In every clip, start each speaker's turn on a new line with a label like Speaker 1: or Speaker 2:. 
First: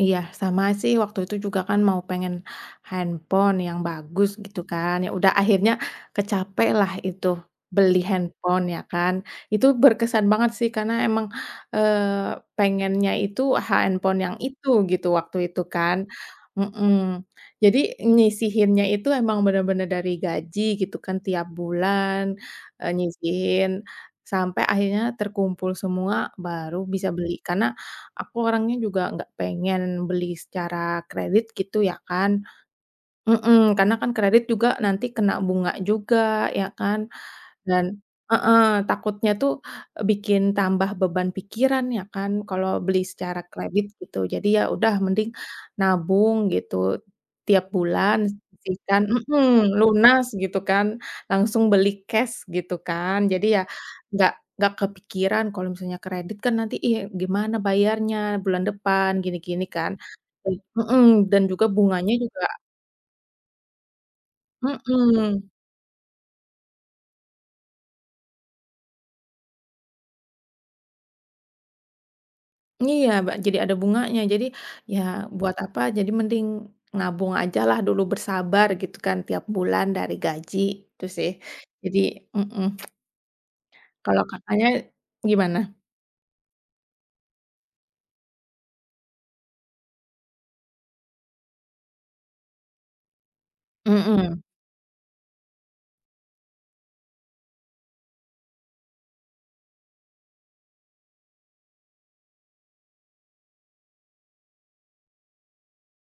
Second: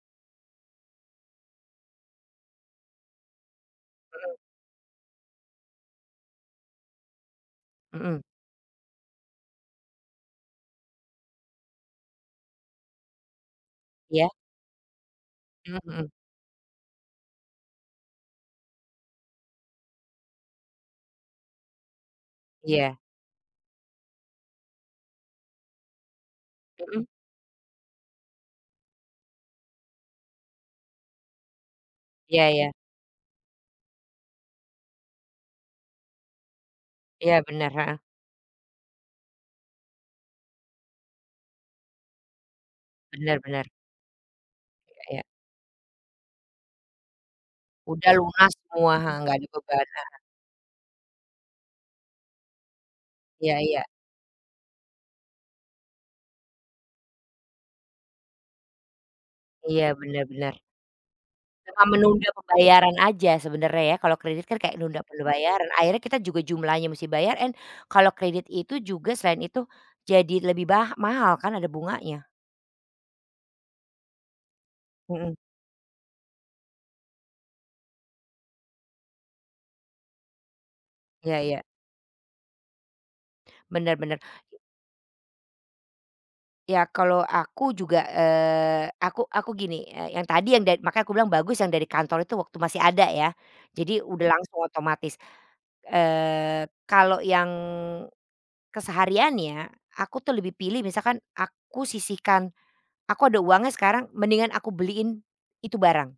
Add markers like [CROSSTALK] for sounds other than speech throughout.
Speaker 1: Iya. Sama sih, waktu itu juga kan, mau pengen handphone yang bagus,
Speaker 2: Mhm.
Speaker 1: gitu kan. Ya udah akhirnya, kecapai lah itu, beli
Speaker 2: Mhm.
Speaker 1: handphone, ya kan. Itu berkesan banget, sih. Karena emang, eee pengennya, itu, handphone
Speaker 2: Iya?
Speaker 1: yang itu, gitu, waktu itu,
Speaker 2: Mhm
Speaker 1: kan,
Speaker 2: mhm.
Speaker 1: mhm. Jadi, nyisihinnya itu emang bener-bener dari gaji, gitu kan tiap bulan, eee,
Speaker 2: Iya.
Speaker 1: nyisihin. Sampai akhirnya terkumpul semua, baru
Speaker 2: Mhm.
Speaker 1: bisa beli. Karena, aku orangnya juga nggak pengen beli secara kredit, gitu ya kan,
Speaker 2: Iya iya.
Speaker 1: mhm. Karena kan, kredit juga nanti kena bunga juga, ya kan?
Speaker 2: Iya, benar,
Speaker 1: Dan
Speaker 2: heeh.
Speaker 1: heeh, takutnya tuh, bikin tambah beban pikiran, ya kan. Kalo beli
Speaker 2: Bener
Speaker 1: secara
Speaker 2: bener.
Speaker 1: kredit, gitu. Jadi, ya udah
Speaker 2: Iya iya.
Speaker 1: mending nabung, gitu. Tiap
Speaker 2: Udah
Speaker 1: bulan
Speaker 2: lunas semua,
Speaker 1: sisihkan
Speaker 2: heeh. Nggak ada
Speaker 1: mhm.
Speaker 2: beban, heeh.
Speaker 1: Lunas, gitu kan. Langsung beli cash, gitu kan. Jadi
Speaker 2: Iya
Speaker 1: ya,
Speaker 2: iya.
Speaker 1: nggak nggak kepikiran kalau misalnya kredit kan, nanti iya gimana bayarnya? Bulan depan. Gini-gini kan,
Speaker 2: Iya, bener bener.
Speaker 1: [UNINTELLIGIBLE] mhm. Dan juga
Speaker 2: Cuma
Speaker 1: bunganya
Speaker 2: menunda
Speaker 1: juga
Speaker 2: pembayaran aja, sebenernya ya? Kalau kredit kan, kayak nunda
Speaker 1: Mhm.
Speaker 2: pembayaran. Akhirnya kita juga jumlahnya mesti bayarin. Kalau kredit itu juga selain itu, jadi lebih bah mahal kan? Ada bunganya.
Speaker 1: Iya, ba jadi ada bunganya. Jadi, ya
Speaker 2: Mhm.
Speaker 1: buat apa? Jadi mending nabung aja lah dulu, bersabar gitu kan. Tiap bulan dari gaji. Itu sih.
Speaker 2: Ya ya.
Speaker 1: Jadi mhm. [CLICKS TONGUE]
Speaker 2: Bener bener,
Speaker 1: Kalau,
Speaker 2: i
Speaker 1: Kakaknya, gimana?
Speaker 2: Ya, kalo aku juga, eee, aku aku gini, yang tadi makanya aku bilang bagus, yang dari kantor itu, waktu masih ada ya. Jadi udah
Speaker 1: Mhm.
Speaker 2: langsung otomatis, eee, kalo yang kesehariannya, aku tuh lebih pilih misalkan, aku sisihkan aku ada uangnya sekarang mendingan aku beliin itu barang.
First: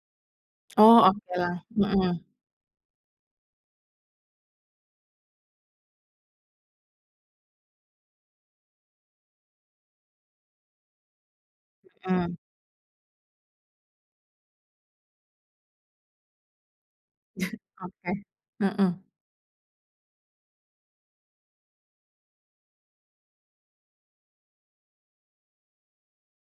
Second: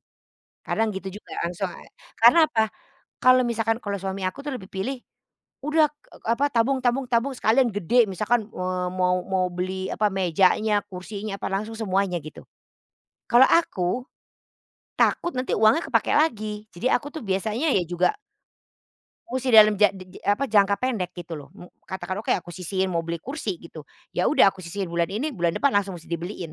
Speaker 1: O,
Speaker 2: Kadang gitu juga
Speaker 1: okelah,
Speaker 2: langsung,
Speaker 1: mhm.
Speaker 2: karena apa? Kalo misalkan kalo suami aku tuh lebih pilih, udah k apa tabung tabung tabung sekalian gede. Misalkan, eee, mau mau beli apa? Mejanya, kursinya, apa langsung semuanya,
Speaker 1: Mhm.
Speaker 2: gitu. Kalo aku, takut nanti uangnya kepake lagi. Jadi aku tuh,
Speaker 1: [LAUGHS]
Speaker 2: biasanya ya juga,
Speaker 1: Oke, mhm.
Speaker 2: musti dalam ja di ji apa, jangka pendek, gitu loh, mmm, katakanlah kayak aku sisihin, mau beli kursi, gitu. Ya udah aku sisihin. Bulan ini, bulan depan langsung musti dibeliin.